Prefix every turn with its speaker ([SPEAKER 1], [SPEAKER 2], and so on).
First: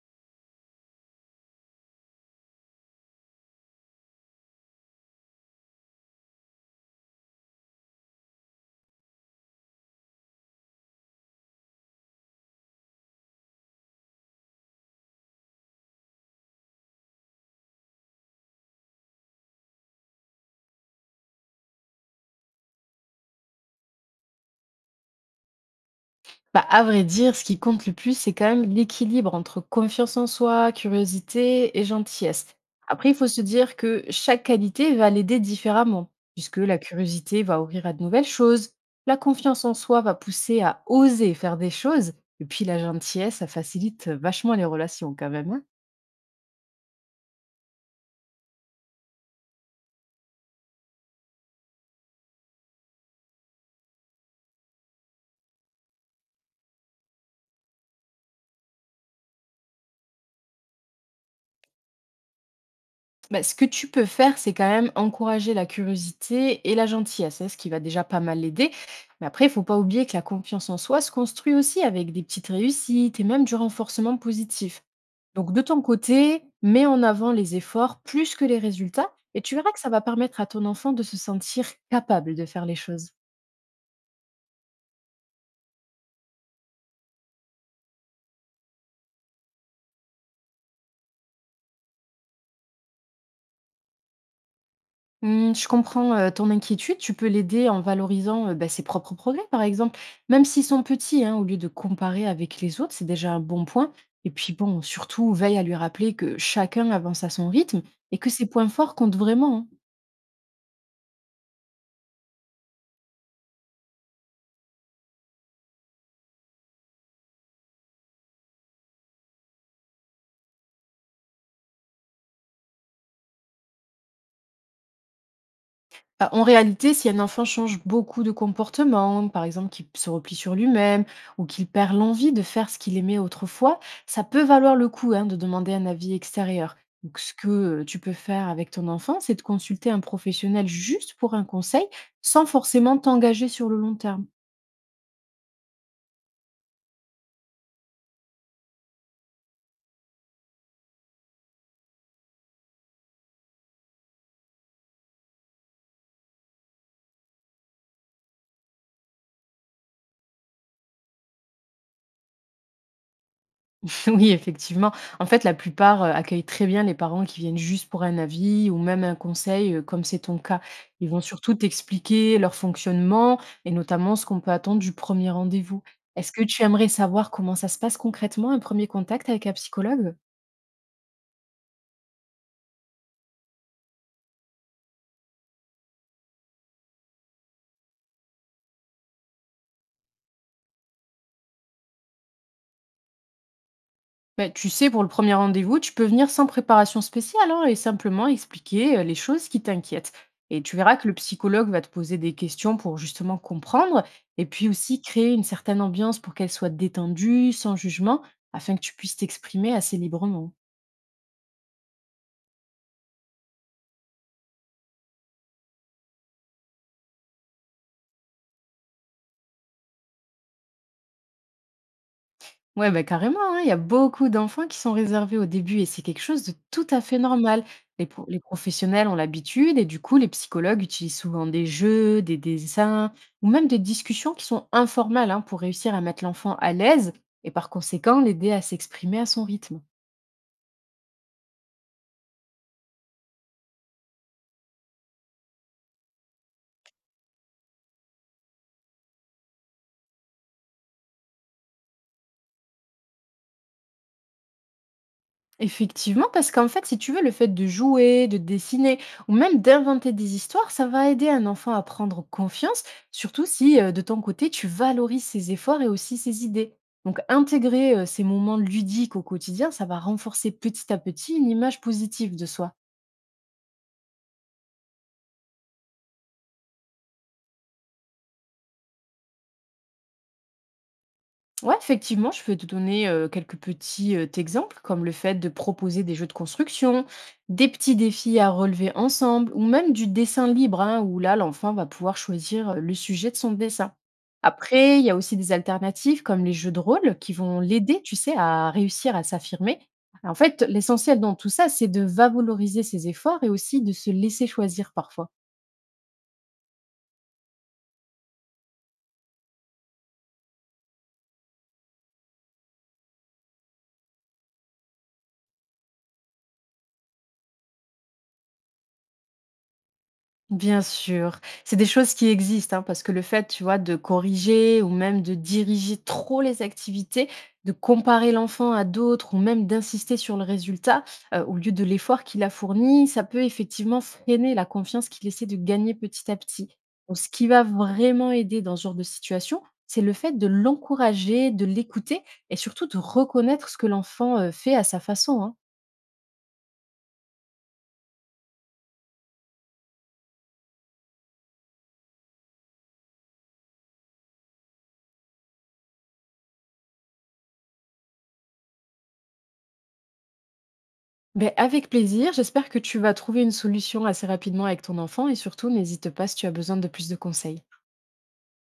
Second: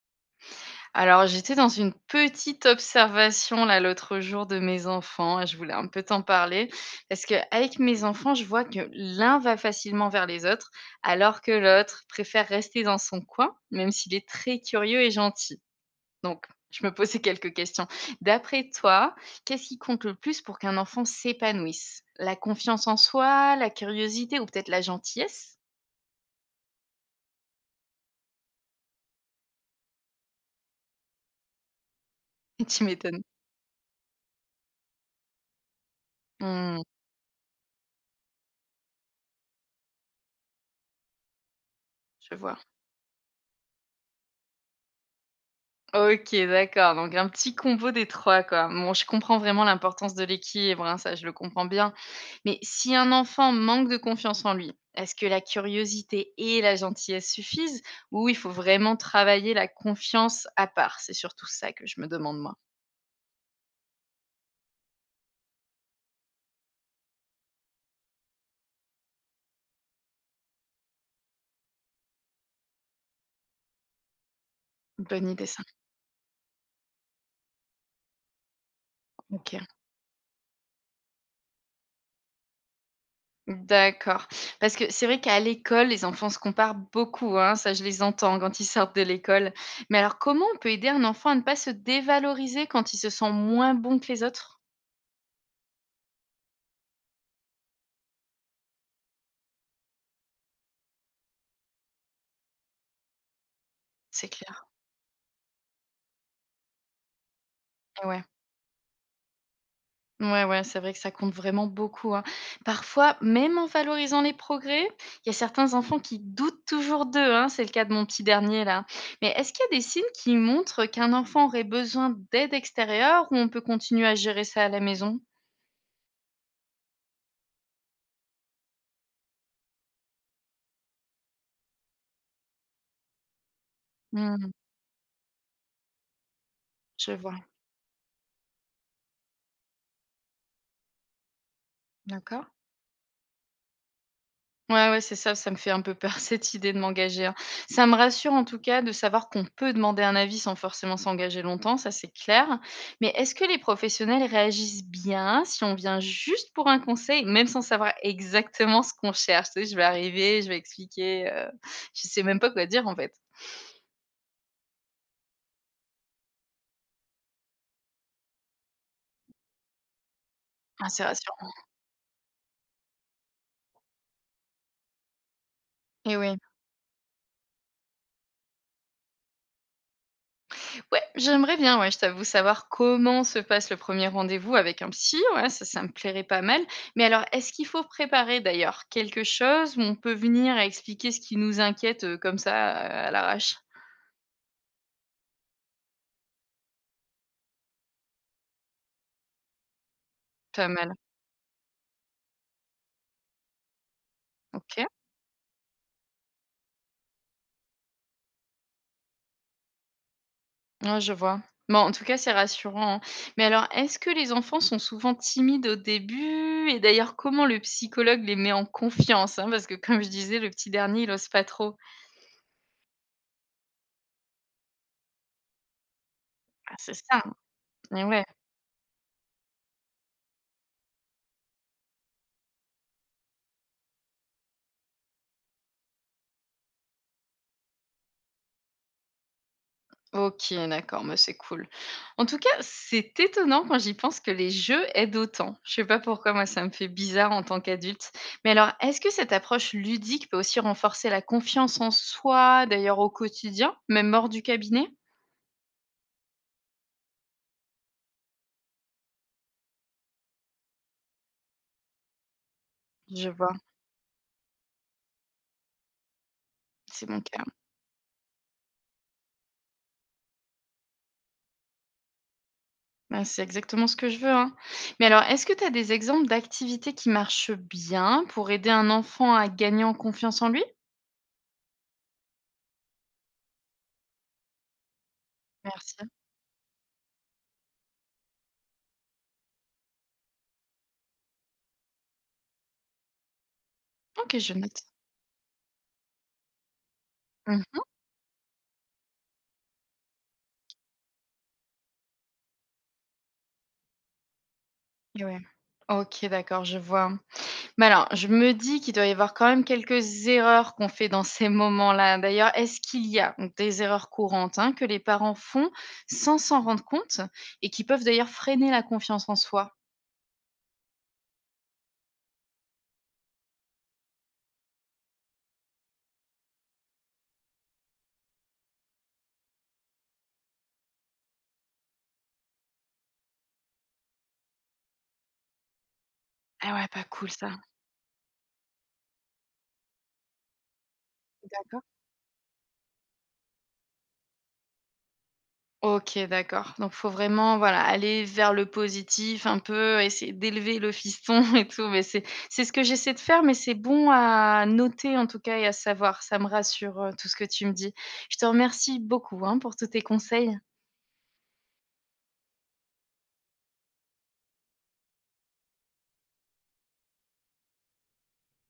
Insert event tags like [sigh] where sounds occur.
[SPEAKER 1] Alors, j'étais dans une petite observation là l'autre jour de mes enfants et je voulais un peu t'en parler parce que avec mes enfants, je vois que l'un va facilement vers les autres alors que l'autre préfère rester dans son coin, même s'il est très curieux et gentil. Donc, je me posais quelques questions. D'après toi, qu'est-ce qui compte le plus pour qu'un enfant s'épanouisse? La confiance en soi, la curiosité ou peut-être la gentillesse?
[SPEAKER 2] Bah, à vrai dire, ce qui compte le plus, c'est quand même l'équilibre entre confiance en soi, curiosité et gentillesse.
[SPEAKER 1] [laughs] Tu
[SPEAKER 2] Après, il
[SPEAKER 1] m'étonnes.
[SPEAKER 2] faut se dire que chaque qualité va l'aider différemment, puisque la
[SPEAKER 1] Hmm,
[SPEAKER 2] curiosité va ouvrir à de nouvelles choses, la confiance en soi va pousser à oser faire des choses,
[SPEAKER 1] je
[SPEAKER 2] et
[SPEAKER 1] vois.
[SPEAKER 2] puis la gentillesse, ça facilite vachement les relations quand même, hein.
[SPEAKER 1] OK, d'accord, donc un petit combo des 3, quoi. Bon, je comprends vraiment l'importance de l'équilibre, hein, ça je le comprends bien. Mais si un enfant manque de confiance en lui, est-ce que la curiosité et la gentillesse suffisent ou il faut vraiment travailler la confiance à part? C'est surtout ça que je me demande moi.
[SPEAKER 2] Bah, ce que tu peux faire, c'est quand même encourager la curiosité et la gentillesse, hein, ce qui va déjà pas mal l'aider. Mais après, il faut pas oublier que la confiance en soi se construit aussi avec des petites réussites et même du renforcement positif.
[SPEAKER 1] Bonne idée
[SPEAKER 2] Donc de
[SPEAKER 1] ça.
[SPEAKER 2] ton côté, mets en avant les efforts plus que les résultats et tu
[SPEAKER 1] OK.
[SPEAKER 2] verras que ça va permettre à ton enfant de se sentir capable de faire les choses.
[SPEAKER 1] D'accord. Parce que c'est vrai qu'à l'école, les enfants se comparent beaucoup, hein, ça je les entends quand ils sortent de l'école. Mais alors comment on peut aider un enfant à ne pas se dévaloriser quand il se sent moins bon que les autres?
[SPEAKER 2] Mmh, je comprends, ton inquiétude. Tu peux l'aider en valorisant, bah, ses propres progrès, par exemple, même s'ils sont petits, hein, au lieu de comparer avec les autres, c'est déjà un bon point. Et
[SPEAKER 1] C'est
[SPEAKER 2] puis
[SPEAKER 1] clair.
[SPEAKER 2] bon, surtout, veille à lui rappeler que chacun avance à son rythme et
[SPEAKER 1] Ouais.
[SPEAKER 2] que ses points forts comptent vraiment, hein.
[SPEAKER 1] Ouais, ouais, c'est vrai que ça compte vraiment beaucoup, hein. Parfois, même en valorisant les progrès, il y a certains enfants qui doutent toujours d'eux, hein, c'est le cas de mon petit dernier là. Mais est-ce qu'il y a des signes qui montrent qu'un enfant aurait besoin d'aide extérieure ou on peut continuer à gérer ça à la maison?
[SPEAKER 2] Bah, en réalité, si un enfant change beaucoup de comportement, par exemple qu'il se replie sur lui-même ou qu'il perd l'envie de faire ce qu'il aimait autrefois, ça peut
[SPEAKER 1] Hmm,
[SPEAKER 2] valoir le coup, hein, de demander un avis extérieur.
[SPEAKER 1] je
[SPEAKER 2] Donc, ce
[SPEAKER 1] vois,
[SPEAKER 2] que tu peux faire avec ton enfant, c'est de consulter un professionnel juste pour un conseil, sans
[SPEAKER 1] d'accord.
[SPEAKER 2] forcément t'engager sur le long terme.
[SPEAKER 1] Ouais, ouais, c'est ça, ça me fait un peu peur [laughs] cette idée de m'engager, hein. Ça me rassure en tout cas de savoir qu'on peut demander un avis sans forcément s'engager longtemps, ça c'est clair. Mais est-ce que les professionnels réagissent bien si on vient juste pour un conseil, même sans savoir exactement ce qu'on cherche? Tu sais, je vais arriver, je vais expliquer, je sais même pas quoi dire en fait.
[SPEAKER 2] [laughs] Oui, effectivement. En fait, la plupart, accueillent très bien les parents qui viennent juste pour un avis ou même un conseil, comme c'est ton cas.
[SPEAKER 1] Ah, c'est
[SPEAKER 2] Ils vont
[SPEAKER 1] rassurant.
[SPEAKER 2] surtout t'expliquer leur fonctionnement et notamment ce qu'on peut attendre du premier rendez-vous.
[SPEAKER 1] Et
[SPEAKER 2] Est-ce
[SPEAKER 1] oui.
[SPEAKER 2] que tu aimerais savoir comment ça se passe concrètement, un premier contact avec un psychologue?
[SPEAKER 1] Ouais, j'aimerais bien, ouais, je t'avoue, savoir comment se passe le premier rendez-vous avec un psy, ouais, ça me plairait pas mal. Mais alors, est-ce qu'il faut préparer d'ailleurs quelque chose où on peut venir expliquer ce qui nous inquiète comme ça, à l'arrache?
[SPEAKER 2] Bah, tu sais, pour le premier rendez-vous, tu peux venir sans préparation spéciale, hein, et simplement expliquer les choses qui t'inquiètent. Et
[SPEAKER 1] Pas
[SPEAKER 2] tu
[SPEAKER 1] mal.
[SPEAKER 2] verras que le psychologue va te poser des questions pour justement comprendre et puis
[SPEAKER 1] Ok.
[SPEAKER 2] aussi créer une certaine ambiance pour qu'elle soit détendue, sans jugement, afin que tu puisses t'exprimer assez librement.
[SPEAKER 1] Ouais, je vois. Bon, en tout cas, c'est rassurant, hein. Mais alors, est-ce que les enfants sont souvent timides au début? Et d'ailleurs, comment le psychologue les met en confiance, hein? Parce que, comme je disais, le petit dernier, il ose pas trop.
[SPEAKER 2] Ouais, bah, carrément, hein. Il y a beaucoup d'enfants qui sont réservés au début et c'est quelque chose de
[SPEAKER 1] Ah,
[SPEAKER 2] tout
[SPEAKER 1] c'est
[SPEAKER 2] à
[SPEAKER 1] ça,
[SPEAKER 2] fait
[SPEAKER 1] hein.
[SPEAKER 2] normal.
[SPEAKER 1] Eh ouais.
[SPEAKER 2] Les professionnels ont l'habitude et du coup, les psychologues utilisent souvent des jeux, des dessins ou même des discussions qui sont informelles, hein, pour réussir à mettre l'enfant à l'aise et par conséquent l'aider à s'exprimer à son rythme.
[SPEAKER 1] OK, d'accord, mais c'est cool. En tout cas, c'est étonnant quand j'y pense que les jeux aident autant. Je sais pas pourquoi, moi, ça me fait bizarre en tant qu'adulte. Mais alors, est-ce que cette approche ludique peut aussi renforcer la confiance en soi, d'ailleurs au quotidien, même hors du cabinet?
[SPEAKER 2] Effectivement, parce qu'en fait, si tu veux, le fait de jouer, de dessiner ou même d'inventer des histoires, ça va aider un enfant à prendre confiance,
[SPEAKER 1] Je
[SPEAKER 2] surtout
[SPEAKER 1] vois,
[SPEAKER 2] si de ton côté, tu valorises ses efforts et aussi ses idées.
[SPEAKER 1] c'est
[SPEAKER 2] Donc,
[SPEAKER 1] mon cas.
[SPEAKER 2] intégrer ces moments ludiques au quotidien, ça va renforcer petit à petit une image positive de soi.
[SPEAKER 1] Bah, c'est exactement ce que je veux, hein. Mais alors, est-ce que tu as des exemples d'activités qui marchent bien pour aider un enfant à gagner en confiance en lui?
[SPEAKER 2] Ouais, effectivement, je peux te donner quelques petits exemples, comme le fait de proposer
[SPEAKER 1] Merci.
[SPEAKER 2] des jeux de construction, des petits défis à relever ensemble, ou même du dessin libre, hein, où là, l'enfant va pouvoir choisir le sujet de son dessin.
[SPEAKER 1] OK, je note.
[SPEAKER 2] Après, il y a aussi des alternatives comme les jeux de rôle qui vont
[SPEAKER 1] Mhm.
[SPEAKER 2] l'aider, tu sais, à réussir à s'affirmer. En fait, l'essentiel dans tout ça, c'est de valoriser ses efforts et aussi de se laisser choisir
[SPEAKER 1] Et
[SPEAKER 2] parfois.
[SPEAKER 1] ouais. Ok, d'accord, je vois. Mais alors, je me dis qu'il doit y avoir quand même quelques erreurs qu'on fait dans ces moments-là. D'ailleurs, est-ce qu'il y a donc des erreurs courantes, hein, que les parents font sans s'en rendre compte et qui peuvent d'ailleurs freiner la confiance en soi?
[SPEAKER 2] Bien sûr, c'est des choses qui existent, hein, parce que le fait, tu vois, de corriger ou même de diriger trop les activités, de comparer l'enfant à d'autres ou même d'insister sur le résultat au lieu de l'effort qu'il a fourni, ça peut effectivement freiner la confiance qu'il essaie de gagner petit à petit.
[SPEAKER 1] Ah ouais, pas
[SPEAKER 2] Donc, ce
[SPEAKER 1] cool
[SPEAKER 2] qui
[SPEAKER 1] ça.
[SPEAKER 2] va vraiment aider dans ce genre de situation, c'est le fait de l'encourager, de
[SPEAKER 1] D'accord.
[SPEAKER 2] l'écouter et surtout de reconnaître ce que l'enfant fait à sa façon, hein.
[SPEAKER 1] OK, d'accord. Donc faut vraiment, voilà, aller vers le positif un peu, essayer d'élever le fiston [laughs] et tout. Mais c'est ce que j'essaie de faire, mais c'est bon à noter en tout cas et à savoir. Ça me rassure, tout ce que tu me dis. Je te remercie beaucoup, hein, pour tous tes conseils.
[SPEAKER 2] Beh, avec plaisir, j'espère que tu vas trouver une solution assez rapidement avec ton enfant et surtout n'hésite pas si tu as besoin de plus de conseils.